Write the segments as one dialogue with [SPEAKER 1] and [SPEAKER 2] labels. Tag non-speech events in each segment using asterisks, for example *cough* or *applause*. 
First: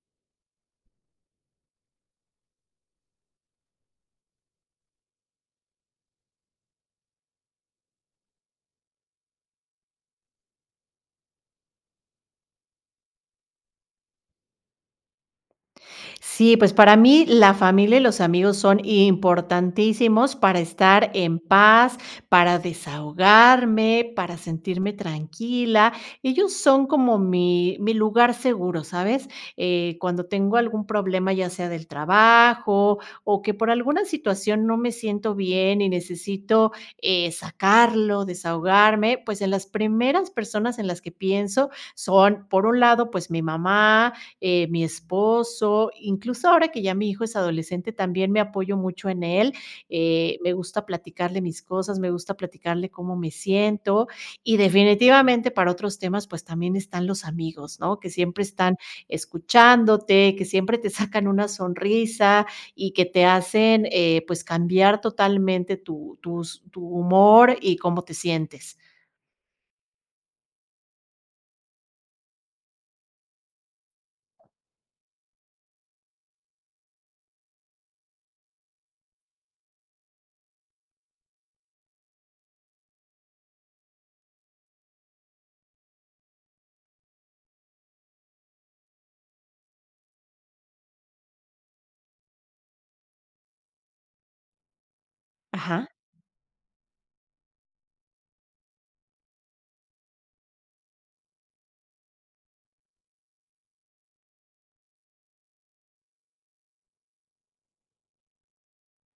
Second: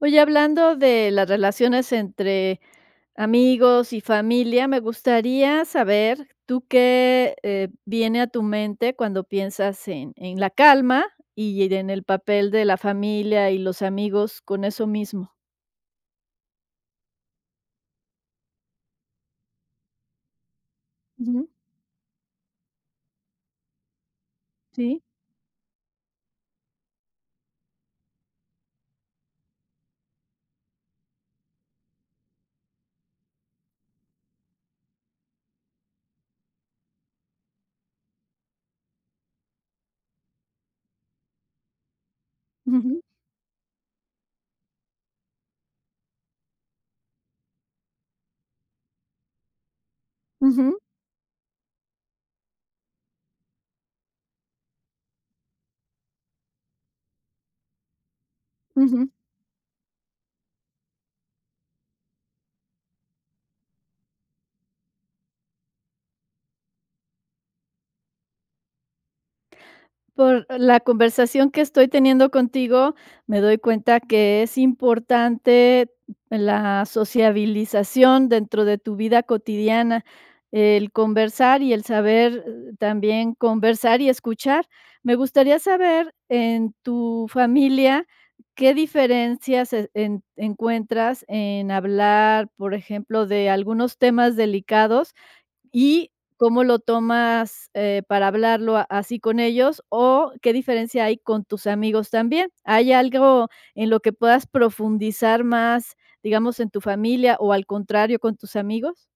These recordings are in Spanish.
[SPEAKER 1] Oye, hablando de las relaciones entre amigos y familia, me gustaría saber, ¿tú qué, eh, viene a tu mente cuando piensas en en la calma, y en el papel de la familia y los amigos con eso mismo?
[SPEAKER 2] Sí, pues, para mí, la familia y los amigos son importantísimos para estar en
[SPEAKER 1] Ujú.
[SPEAKER 2] paz, para desahogarme, para sentirme
[SPEAKER 1] Sí.
[SPEAKER 2] tranquila. Ellos son como mi mi lugar seguro, ¿sabes? Eh, cuando tengo algún problema, ya sea del trabajo, o que, por alguna situación, no me siento bien y necesito, eh, sacarlo, desahogarme, pues, en las primeras personas en las que pienso son, por un
[SPEAKER 1] Ujú.
[SPEAKER 2] lado, pues, mi mamá, eh, mi esposo, incluso ahora que ya mi hijo es adolescente, también me apoyo mucho en él, eh, me
[SPEAKER 1] Ujú.
[SPEAKER 2] gusta platicarle mis cosas, me gusta platicarle cómo me siento. Y, definitivamente, para otros temas, pues, también están los amigos, ¿no? Que siempre están
[SPEAKER 1] Ujú.
[SPEAKER 2] escuchándote, que siempre te sacan una sonrisa, y que te hacen, eh, pues, cambiar totalmente tu tus tu humor y cómo te sientes.
[SPEAKER 1] Por la conversación que estoy teniendo contigo, me doy cuenta que es importante la sociabilización dentro de tu vida cotidiana, el conversar y el saber, eh, también conversar y escuchar. Me gustaría saber, en tu familia, ¿qué diferencias e en encuentras en hablar, por ejemplo, de algunos temas delicados
[SPEAKER 2] Ajá.
[SPEAKER 1] y cómo lo tomas, eh, para hablarlo a así con ellos, o qué diferencia hay con tus amigos también? ¿Hay algo en lo que puedas profundizar más, digamos, en tu familia, o, al contrario, con tus amigos?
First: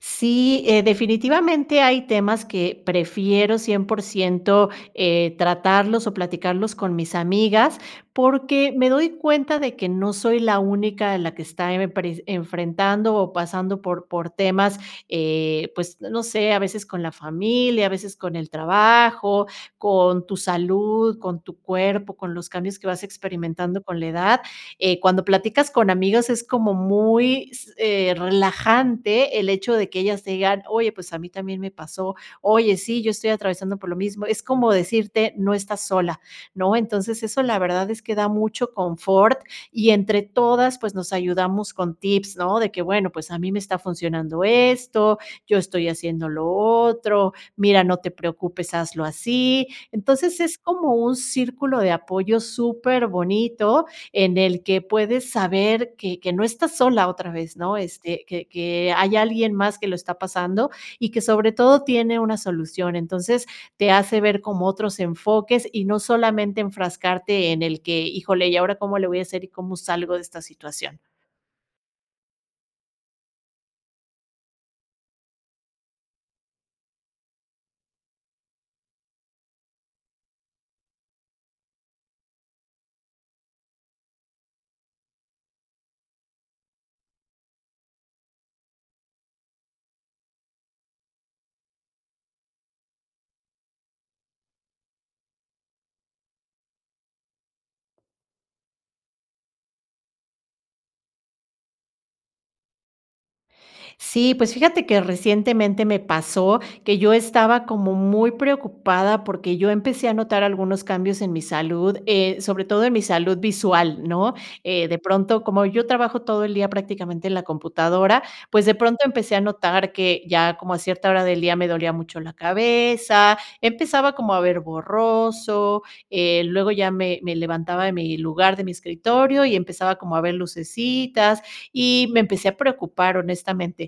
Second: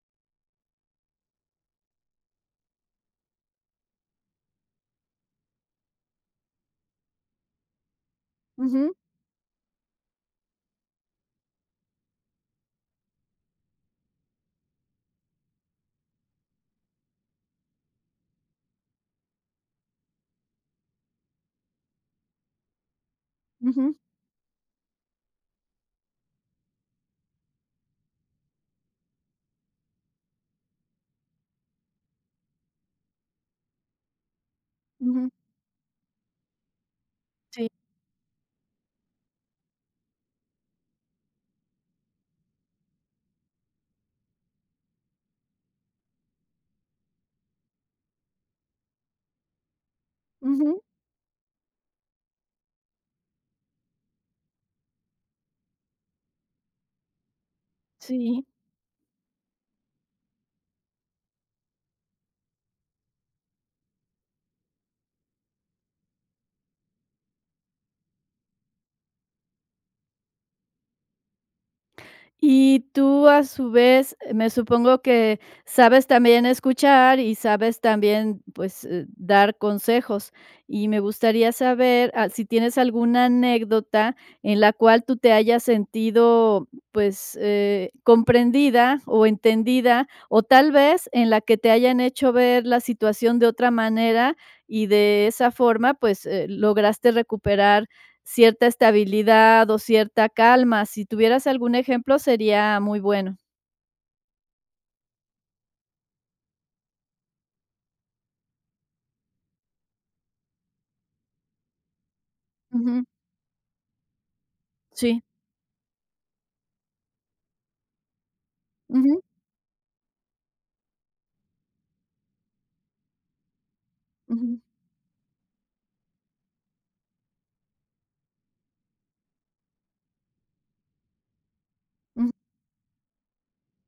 [SPEAKER 2] Sí, eh, definitivamente, hay temas que prefiero 100%, eh, tratarlos o platicarlos con mis amigas, porque me
[SPEAKER 1] Ujú.
[SPEAKER 2] doy cuenta de que no soy la única la que está emepres enfrentando o pasando por por temas, eh, pues, n no sé, a veces con la familia, a veces con el trabajo, con tu salud, con tu cuerpo, con los cambios que vas experimentando
[SPEAKER 1] Ujú.
[SPEAKER 2] con la edad. Eh, cuando platicas con amigas, es como muy s eh, relajante el hecho de que ellas te digan: "Oye, pues a mí también me pasó, oye, sí, yo estoy atravesando por lo mismo", es como
[SPEAKER 1] Ujú.
[SPEAKER 2] decirte: "No estás sola", ¿no? Entonces, eso la
[SPEAKER 1] Sí.
[SPEAKER 2] verdad es que da mucho confort y, entre todas, pues, nos ayudamos con tips, ¿no? De que: "Bueno, pues, a mí me está funcionando esto, yo estoy haciendo lo otro. Mira, no te preocupes, hazlo así". Entonces, es
[SPEAKER 1] Ujú.
[SPEAKER 2] como un círculo de apoyo superbonito en el que puedes saber que que no estás sola otra vez, ¿no? Este,
[SPEAKER 1] Sí.
[SPEAKER 2] que que hay alguien más que lo está pasando y que, sobre todo, tiene una solución. Entonces, te hace ver como otros enfoques y no solamente enfrascarte en el que: "Híjole, ¿y ahora cómo le voy a hacer y cómo salgo de esta situación?".
[SPEAKER 1] Y tú, a su vez, eh, me supongo que sabes también escuchar y sabes también, pues, eh dar consejos, y me gustaría saber al si tienes alguna anécdota en la cual tú te hayas sentido, pues, eh, comprendida o entendida, o tal vez en la que te hayan hecho ver la situación de otra manera y de esa forma, pues, eh, lograste recuperar cierta estabilidad o cierta calma. Si tuvieras algún ejemplo, sería muy bueno.
[SPEAKER 2] Sí, pues fíjate que recientemente me pasó que yo estaba como muy preocupada porque yo empecé a notar algunos cambios en mi salud, eh, sobre todo en mi
[SPEAKER 1] Ujú.
[SPEAKER 2] salud visual, ¿no? Eh, de
[SPEAKER 1] Sí.
[SPEAKER 2] pronto, como yo trabajo todo el día prácticamente en la computadora, pues de pronto
[SPEAKER 1] Ujú.
[SPEAKER 2] empecé a notar que ya como a cierta hora del día me dolía mucho la cabeza, empezaba como a
[SPEAKER 1] Ujú.
[SPEAKER 2] ver borroso, eh, luego ya me me levantaba de mi lugar, de mi escritorio y empezaba como a ver lucecitas y me
[SPEAKER 1] Uh.
[SPEAKER 2] empecé a preocupar honestamente.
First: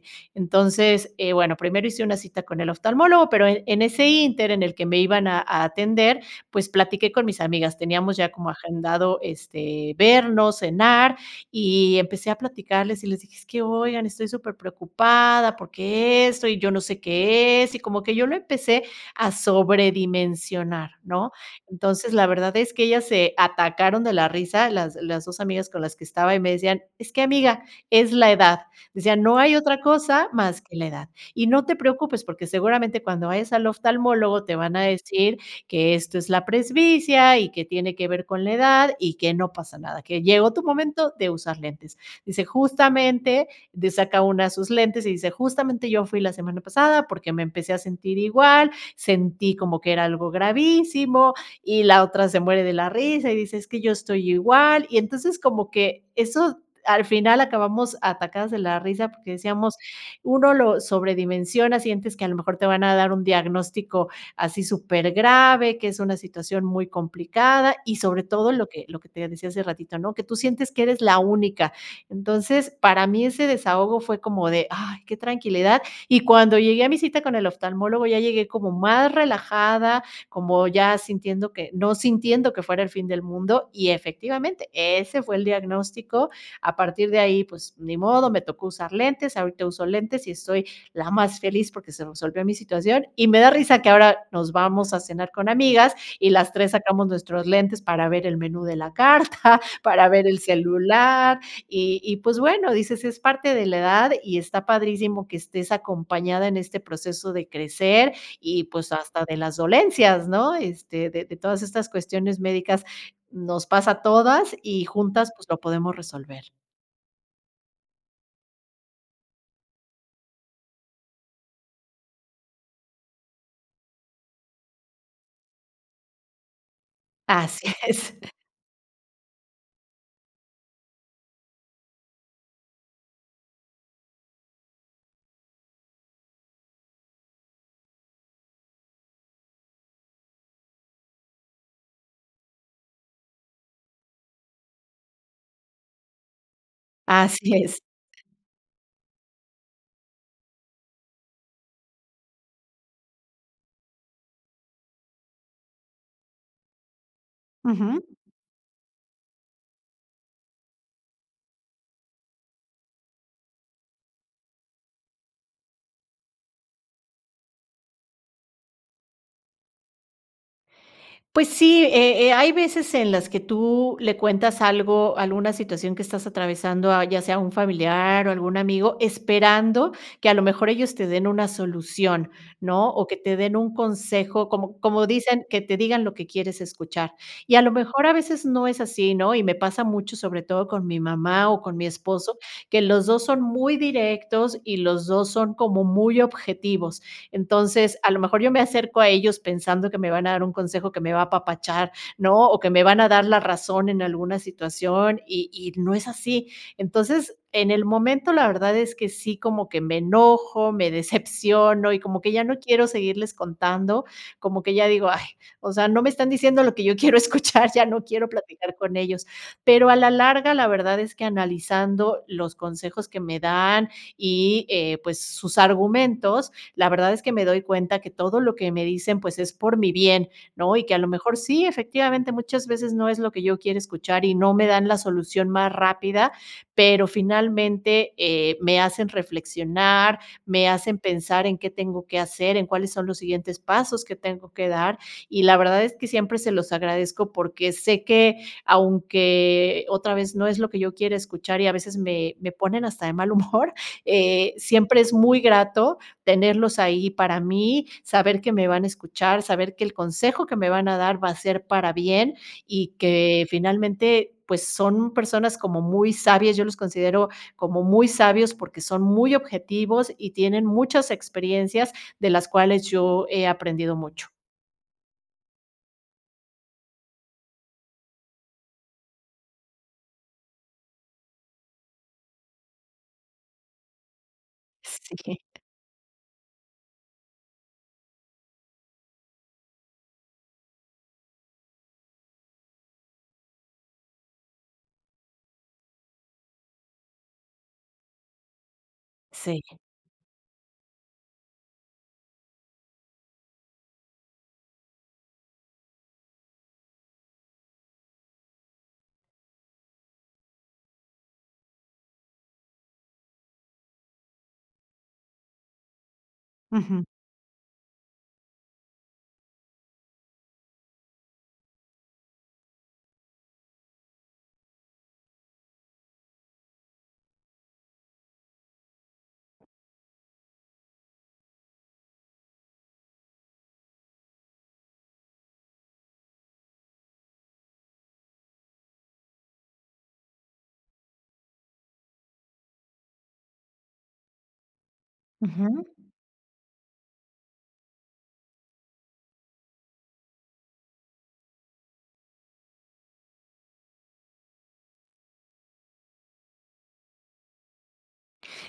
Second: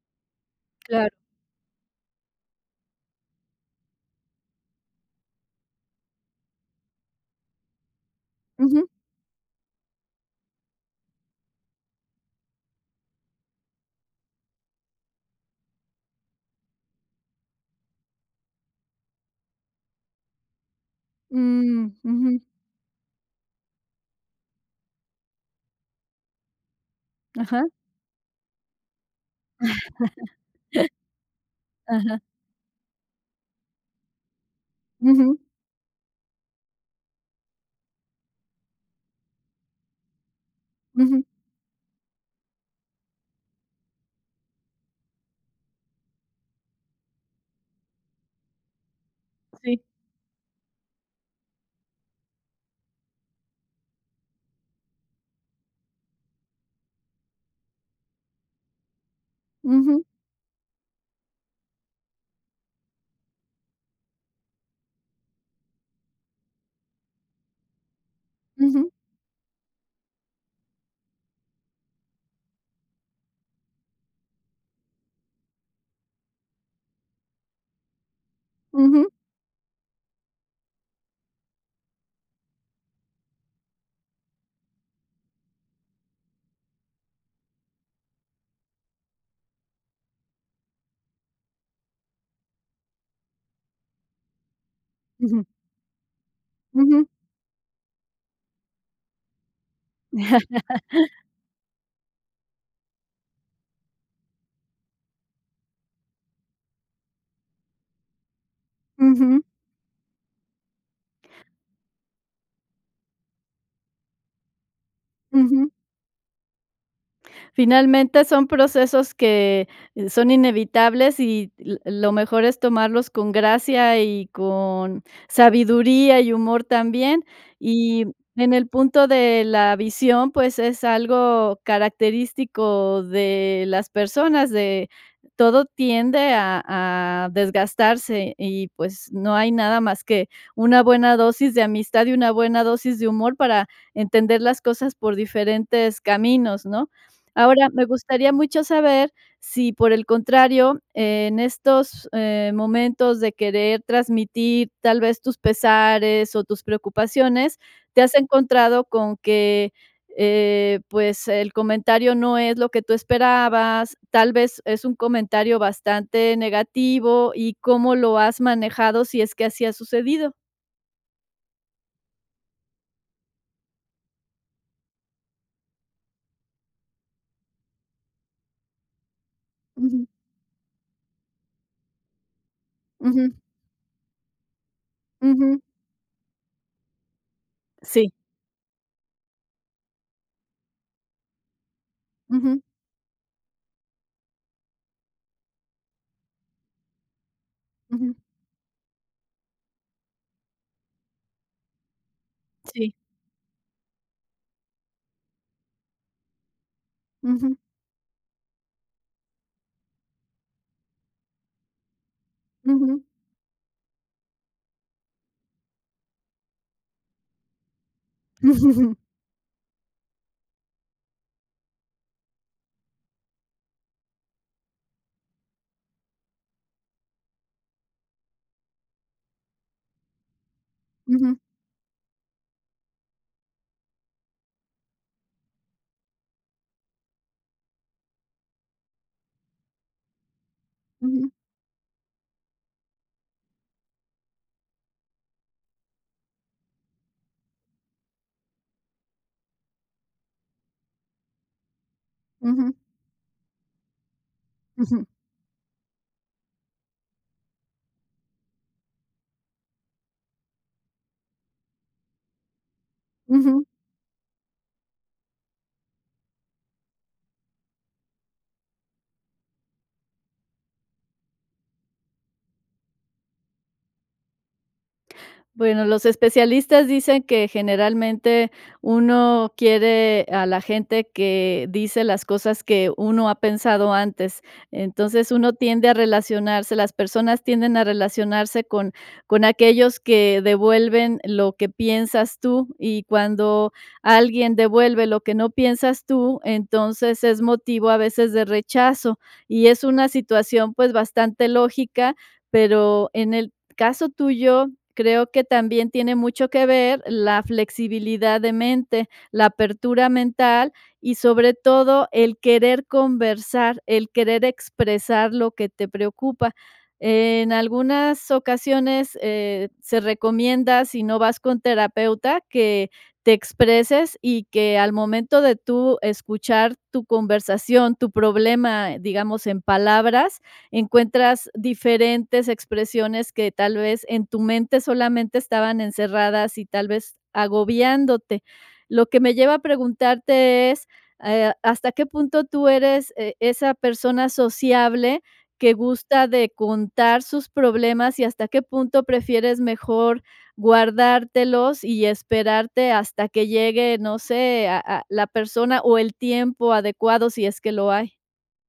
[SPEAKER 1] Claro.
[SPEAKER 2] Entonces, eh, bueno primero hice una cita con el oftalmólogo pero en en ese inter en el que me iban a a atender pues platiqué con mis amigas teníamos ya como
[SPEAKER 1] Ujú.
[SPEAKER 2] agendado este, vernos, cenar, y empecé a platicarles y les dije: "Es que oigan, estoy superpreocupada porque esto y yo no sé qué es", y como que yo lo empecé a sobredimensionar, ¿no?
[SPEAKER 1] Mm,
[SPEAKER 2] Entonces, la
[SPEAKER 1] ujú.
[SPEAKER 2] verdad es que ellas se atacaron de la risa las las 2 amigas con las que estaba y me decían, es que amiga,
[SPEAKER 1] Ajá.
[SPEAKER 2] es la edad, decían, no hay otra cosa más que la edad, y no
[SPEAKER 1] *laughs*
[SPEAKER 2] te
[SPEAKER 1] Ajá.
[SPEAKER 2] preocupes porque seguramente cuando vayas al oftalmólogo te van a decir
[SPEAKER 1] Ujú.
[SPEAKER 2] que esto es la presbicia y que tiene que ver con la edad y que no pasa nada, que llegó tu momento
[SPEAKER 1] Ujú.
[SPEAKER 2] de usar lentes, dice justamente de saca una de sus lentes y dice: "Justamente yo fui la semana pasada porque me empecé a sentir igual, sentí como
[SPEAKER 1] Sí.
[SPEAKER 2] que era algo gravísimo" y la otra se muere de la risa y dice: "Es que yo estoy igual" y entonces como que eso al final acabamos atacadas de la risa porque decíamos
[SPEAKER 1] Ujú.
[SPEAKER 2] uno lo sobredimensiona, sientes que a lo mejor te van a dar un diagnóstico así supergrave, que es una situación muy complicada y sobre todo lo que
[SPEAKER 1] Ujú.
[SPEAKER 2] lo que te decía hace ratito ¿no?, que tú sientes que eres la única, entonces, para mí ese desahogo fue como de: "Ay qué tranquilidad", y cuando llegué a mi cita con el oftalmólogo ya llegué como
[SPEAKER 1] Ujú.
[SPEAKER 2] más relajada, como ya sintiendo que, no sintiendo que fuera el fin del mundo y efectivamente ese fue el diagnóstico, a partir de ahí pues ni modo me tocó usar lentes, ahorita uso lentes y estoy la más feliz porque se resolvió mi situación y me da risa que ahora nos vamos a cenar
[SPEAKER 1] Ujú.
[SPEAKER 2] con amigas y las 3
[SPEAKER 1] Ujú.
[SPEAKER 2] sacamos nuestros lentes para ver el menú de la carta, para ver el
[SPEAKER 1] *laughs*
[SPEAKER 2] celular, y y pues bueno, dices, es parte de la edad y está padrísimo que estés acompañada en este proceso de crecer y pues hasta de
[SPEAKER 1] Ujú.
[SPEAKER 2] las dolencias ¿no?, este, de de todas estas cuestiones médicas nos pasa a todas y juntas pues lo
[SPEAKER 1] Ujú.
[SPEAKER 2] podemos resolver.
[SPEAKER 1] Finalmente, son procesos que son inevitables y l lo mejor es tomarlos con gracia y con sabiduría y humor también,
[SPEAKER 2] Así
[SPEAKER 1] y
[SPEAKER 2] es.
[SPEAKER 1] en el punto de la visión, pues, es algo característico de las personas, de todo tiende a a desgastarse y, pues, no hay nada más que una buena dosis de amistad y una buena dosis de humor para entender las cosas por diferentes caminos, ¿no?
[SPEAKER 2] Así
[SPEAKER 1] Ahora,
[SPEAKER 2] es.
[SPEAKER 1] me gustaría mucho saber sí por el contrario, en estos, em, momentos de querer transmitir tal vez tus pesares o tus preocupaciones, te
[SPEAKER 2] Ujú.
[SPEAKER 1] has encontrado con que, eh, pues, el comentario no es lo que tú esperabas, tal vez es un comentario bastante negativo y ¿cómo lo has manejado? Sí es que así ha sucedido.
[SPEAKER 2] Pues sí, eh eh, hay veces en las que tú le cuentas algo alguna situación que estás atravesando, a ya sea un familiar o algún amigo, esperando
[SPEAKER 1] Ujú.
[SPEAKER 2] que a lo mejor ellos te den una solución, ¿no? O que te
[SPEAKER 1] Ujú.
[SPEAKER 2] den un consejo como como dicen, que
[SPEAKER 1] Ujú.
[SPEAKER 2] te digan lo que quieres escuchar. Y a lo mejor a
[SPEAKER 1] Sí.
[SPEAKER 2] veces no es así, ¿no? Y me pasa mucho, sobre todo con mi mamá o con mi esposo,
[SPEAKER 1] Ujú.
[SPEAKER 2] que los dos son muy directos y los dos son como muy objetivos. Entonces, a lo
[SPEAKER 1] Ujú.
[SPEAKER 2] mejor yo me acerco a ellos pensando que me van a dar un consejo que me va a apapachar, ¿no? O que me
[SPEAKER 1] Sí.
[SPEAKER 2] van a dar la razón en alguna situación y y no es así, entonces,
[SPEAKER 1] Ujú.
[SPEAKER 2] en el momento la verdad es que sí como que me enojo, me decepciono y como que ya no quiero
[SPEAKER 1] Ujú.
[SPEAKER 2] seguirles contando, como que ya digo: "Ay, o sea, no me están diciendo lo que yo quiero escuchar, ya no quiero platicar con
[SPEAKER 1] *chuckles*
[SPEAKER 2] ellos", pero a la larga la verdad es que analizando los consejos que me dan y, eh, pues, sus argumentos, la verdad es que me doy cuenta que todo lo que me dicen, pues, es por mi bien, ¿no? Y que a lo mejor
[SPEAKER 1] Ujú.
[SPEAKER 2] sí, efectivamente muchas veces no es lo que yo quiero escuchar y no me dan la solución más rápida, pero finalmente, eh, me hacen reflexionar, me hacen
[SPEAKER 1] Ujú.
[SPEAKER 2] pensar en qué tengo que hacer, en cuáles son los siguientes pasos que tengo que dar y la verdad es que siempre se los agradezco porque sé que aunque otra vez no es lo que yo quiera escuchar y a veces me me
[SPEAKER 1] Ujú.
[SPEAKER 2] ponen hasta de mal humor, eh, siempre
[SPEAKER 1] Ujú.
[SPEAKER 2] es muy grato tenerlos ahí para mí, saber que me van a escuchar, saber que el consejo que me van a dar va a ser para bien y que
[SPEAKER 1] Ujú.
[SPEAKER 2] finalmente, pues, son personas como muy sabias, yo los considero como muy sabios porque son muy objetivos y tienen muchas experiencias de las cuales yo he aprendido mucho.
[SPEAKER 1] Bueno, los especialistas dicen que, generalmente, uno quiere a la gente que dice las cosas que uno ha pensado antes. Entonces,
[SPEAKER 2] Sí.
[SPEAKER 1] uno tiende a relacionarse, las personas tienden a relacionarse con con aquellos que devuelven lo que piensas tú. Y cuando alguien devuelve lo que no piensas tú, entonces, es motivo a veces de rechazo.
[SPEAKER 2] Sí.
[SPEAKER 1] Y es una situación, pues, bastante lógica, pero en el caso tuyo, creo que también tiene mucho que ver la flexibilidad de mente, la apertura mental, y sobre todo el querer conversar, el querer expresar lo que te preocupa.
[SPEAKER 2] Ujú.
[SPEAKER 1] En algunas ocasiones, eh, se recomienda, si no vas con terapeuta, que te expreses y que al momento de tú escuchar tu conversación, tu problema, digamos, en palabras, encuentras diferentes expresiones que, tal vez, en tu mente solamente estaban encerradas y tal vez agobiándote. Lo que me lleva a preguntarte es, eh, a ¿hasta qué punto tú eres, eh, esa persona sociable que
[SPEAKER 2] Ujú.
[SPEAKER 1] gusta de contar sus problemas y hasta qué punto prefieres mejor guardártelos y esperarte hasta que llegue, no sé, a a la persona o el tiempo adecuado, si es que lo hay?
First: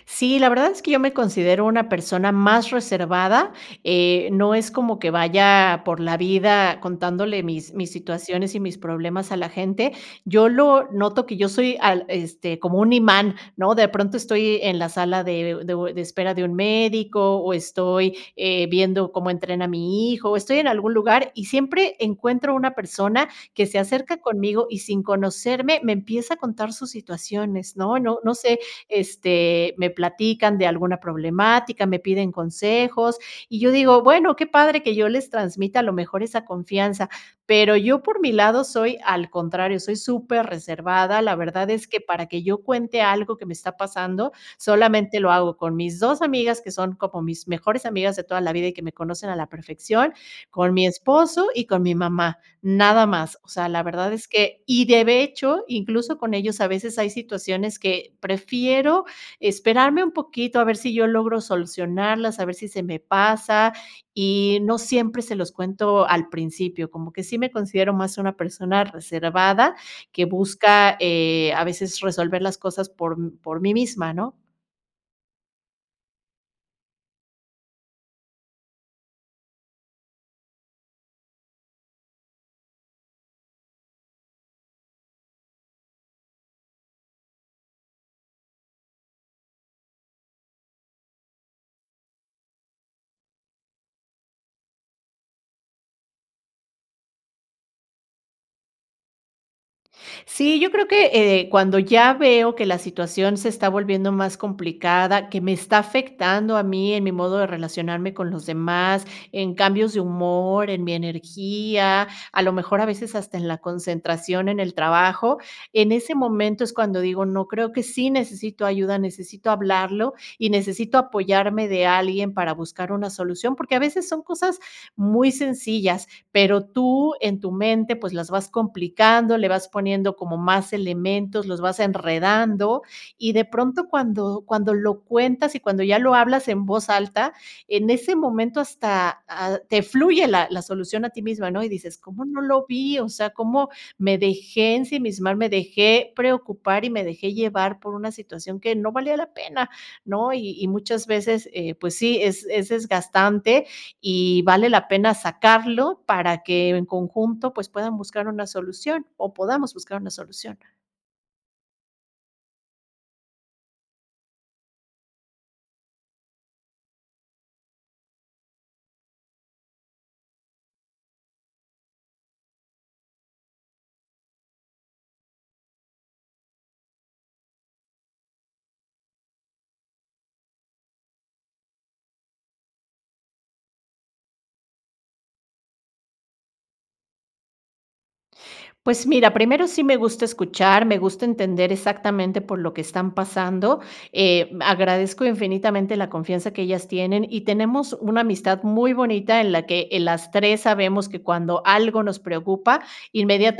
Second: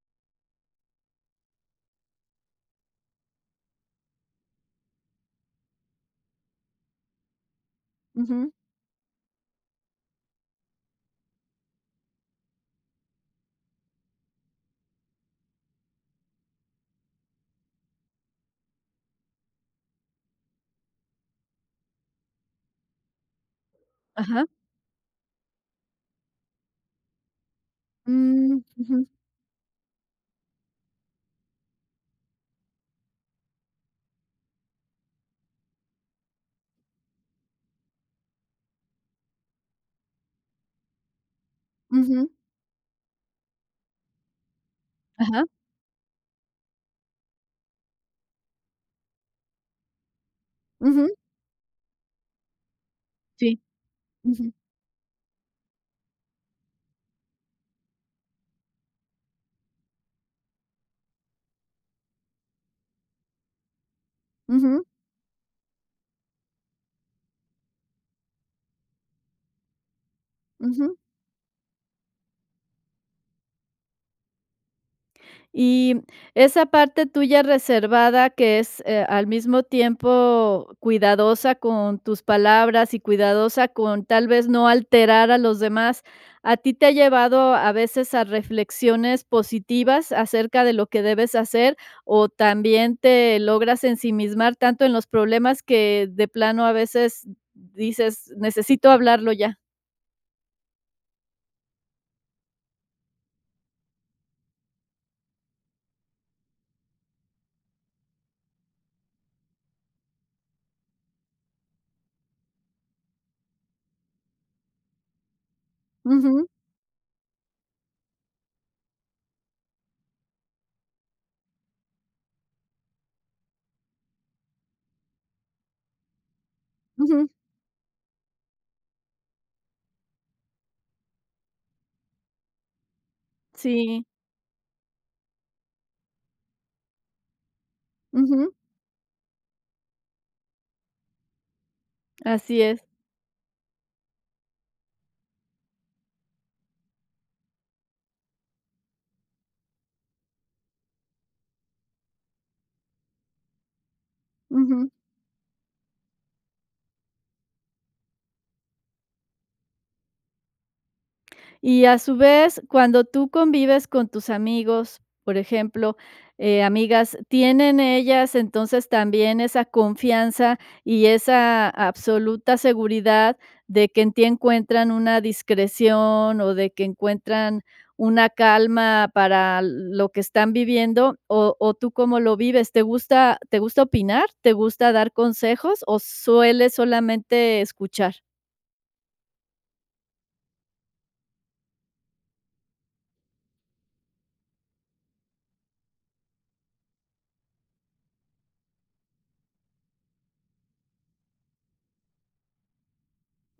[SPEAKER 2] Sí, la verdad es que yo me considero una persona más reservada, eh, no es como que vaya por la vida contándole mis mis
[SPEAKER 1] Ujú.
[SPEAKER 2] situaciones y mis problemas a la gente. Yo lo noto que yo soy al este, como un imán, ¿no? De pronto estoy en la sala de u de u de espera de un médico, o estoy, eh, viendo cómo entrena mi hijo, estoy en algún lugar, y siempre encuentro una persona que se acerca
[SPEAKER 1] Ajá.
[SPEAKER 2] conmigo, y sin conocerme, me empieza a contar sus situaciones, ¿no? No no sé,
[SPEAKER 1] Mm, ujú.
[SPEAKER 2] este, me platican de alguna problemática, me piden consejos, y yo digo: "Bueno, qué padre que yo les transmita, a lo mejor, esa confianza". Pero yo, por mi lado soy, al contrario, soy súper reservada, la verdad es que, para
[SPEAKER 1] Ujú.
[SPEAKER 2] que yo cuente algo que me está pasando, solamente lo
[SPEAKER 1] Ajá.
[SPEAKER 2] hago con mis 2 amigas, que son como mis mejores amigas de toda la vida y que me conocen a la perfección, con mi
[SPEAKER 1] Ujú.
[SPEAKER 2] esposo y con mi mamá, nada más. O
[SPEAKER 1] Sí.
[SPEAKER 2] sea, la verdad es
[SPEAKER 1] Ujú.
[SPEAKER 2] que y de hecho, incluso, con ellos, a veces, hay situaciones que prefiero esperarme un poquito a ver si yo logro solucionarlas, a ver si se me pasa, y no
[SPEAKER 1] Ujú.
[SPEAKER 2] siempre se los cuento al principio, como que sí me considero más una persona reservada que busca,
[SPEAKER 1] Ujú.
[SPEAKER 2] eh, a veces, resolver las cosas por por mí misma, ¿no?
[SPEAKER 1] Y esa parte tuya reservada que es, eh, al mismo tiempo cuidadosa con tus palabras y cuidadosa con tal vez no alterar a los demás, ¿a ti te ha llevado a veces a reflexiones positivas acerca de lo que debes hacer, o también te logras ensimismar tanto en los problemas que de plano a veces di dices: "Necesito hablarlo ya?".
[SPEAKER 2] Sí, yo creo que, eh, cuando ya veo que la situación se está volviendo más complicada, que me está afectando a mí en mi modo de relacionarme con los demás, en cambios de humor, en mi energía, a lo mejor a veces hasta en la concentración en el trabajo. En ese
[SPEAKER 1] Ujú.
[SPEAKER 2] momento es cuando digo: "No, creo que sí necesito ayuda, necesito hablarlo y necesito apoyarme de alguien para buscar una solución". Porque a veces son cosas muy sencillas. Pero tú,
[SPEAKER 1] Ujú.
[SPEAKER 2] en tu mente, pues las vas complicando, le vas poniendo como más elementos, los vas enredando, y de pronto
[SPEAKER 1] Sí.
[SPEAKER 2] cuando cuando lo cuentas y cuando ya lo hablas en voz alta, en ese
[SPEAKER 1] Ujú.
[SPEAKER 2] momento hasta, ah, te fluye, la la solución a ti misma, ¿no? Y dices: "¿Cómo no
[SPEAKER 1] Así
[SPEAKER 2] lo
[SPEAKER 1] es.
[SPEAKER 2] vi? O sea, ¿cómo me dejé ensimismar? Me dejé preocupar y me dejé llevar por una situación que no valía la pena", ¿no? Y y muchas veces, eh, pues sí, es es desgastante y vale la
[SPEAKER 1] Ujú.
[SPEAKER 2] pena sacarlo para que, en conjunto, pues, puedan buscar una solución o podamos buscar una solución.
[SPEAKER 1] Y, a su vez, cuando tú convives con tus amigos, por ejemplo, eh, amigas, ¿tienen ellas, entonces, también esa confianza y esa absoluta seguridad de que en ti encuentran una discreción o de que encuentran una calma para l lo que están viviendo?, ¿o o tú cómo lo vives?, ¿te gusta te gusta opinar, te gusta dar consejos, o sueles solamente escuchar?
[SPEAKER 2] Pues, mira, primero sí me gusta escuchar, me gusta entender exactamente por lo que están pasando. Eh, agradezco infinitamente la confianza que ellas tienen, y tenemos una amistad muy bonita en la que, eh, las tres sabemos que, cuando algo nos preocupa,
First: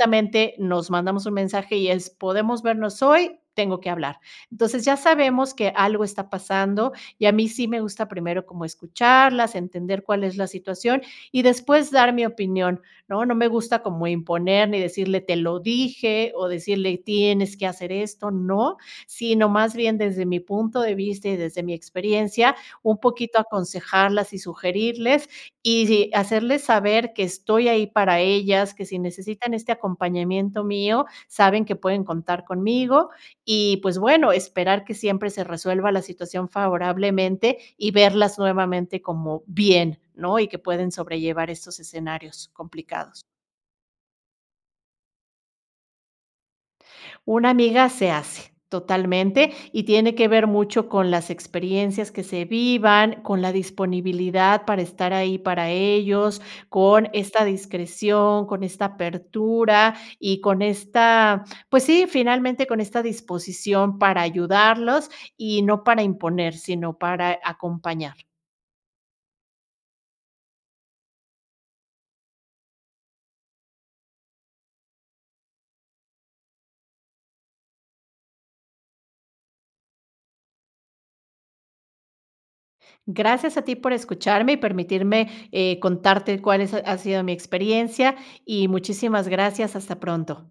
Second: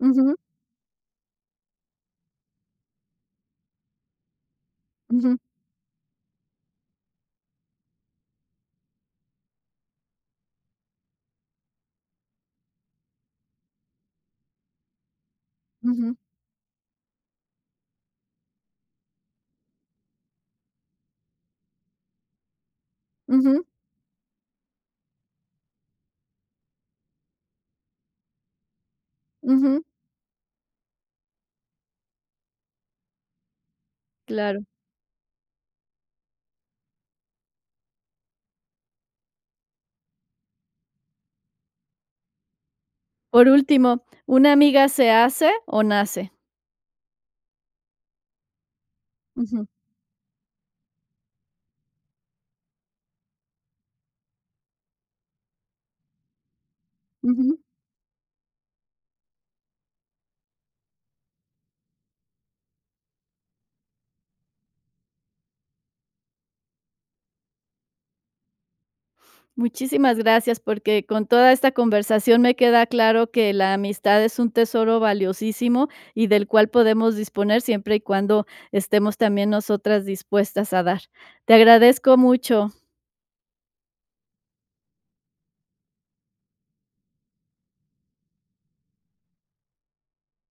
[SPEAKER 1] Ujú.
[SPEAKER 2] nos mandamos un mensaje y es: "¿Podemos vernos hoy? Tengo que hablar". Entonces, ya
[SPEAKER 1] Ujú.
[SPEAKER 2] sabemos que algo está pasando y a mí sí me gusta primero como escucharlas, entender cuál es la situación y, después, dar mi opinión, ¿no? No me gusta como imponer ni decirle: "te lo
[SPEAKER 1] Ujú.
[SPEAKER 2] dije", o decirle: "tienes que hacer esto", ¿no? Sino, más bien, desde mi punto de vista y desde mi experiencia, un poquito
[SPEAKER 1] Ujú.
[SPEAKER 2] aconsejarlas y sugerirles, y sí, hacerles saber que estoy ahí para ellas, que si necesitan este
[SPEAKER 1] Ujú.
[SPEAKER 2] acompañamiento mío, saben que pueden contar conmigo. Y, pues, bueno,
[SPEAKER 1] Claro.
[SPEAKER 2] esperar que siempre se resuelva la situación favorablemente y verlas nuevamente como bien, ¿no?, y que pueden sobrellevar esos escenarios complicados.
[SPEAKER 1] Por último, ¿una amiga se hace o nace?
[SPEAKER 2] Una amiga se hace, totalmente,
[SPEAKER 1] Ujú.
[SPEAKER 2] y tiene que ver mucho con las experiencias que se vivan, con la disponibilidad para estar ahí para ellos, con esta
[SPEAKER 1] Ujú.
[SPEAKER 2] discreción, con esta apertura y con esta, pues, sí, finalmente, con esta disposición para ayudarlos y no para imponer, sino para acompañar.
[SPEAKER 1] Muchísimas gracias, porque con toda esta conversación, me queda claro que la amistad es un tesoro valiosísimo y, del cual, podemos disponer, siempre y cuando estemos también nosotras dispuestas a dar. Te agradezco mucho.
[SPEAKER 2] Gracias a ti por escucharme y permitirme, eh, contarte cuál son ha sido mi experiencia, y muchísimas gracias. Hasta pronto.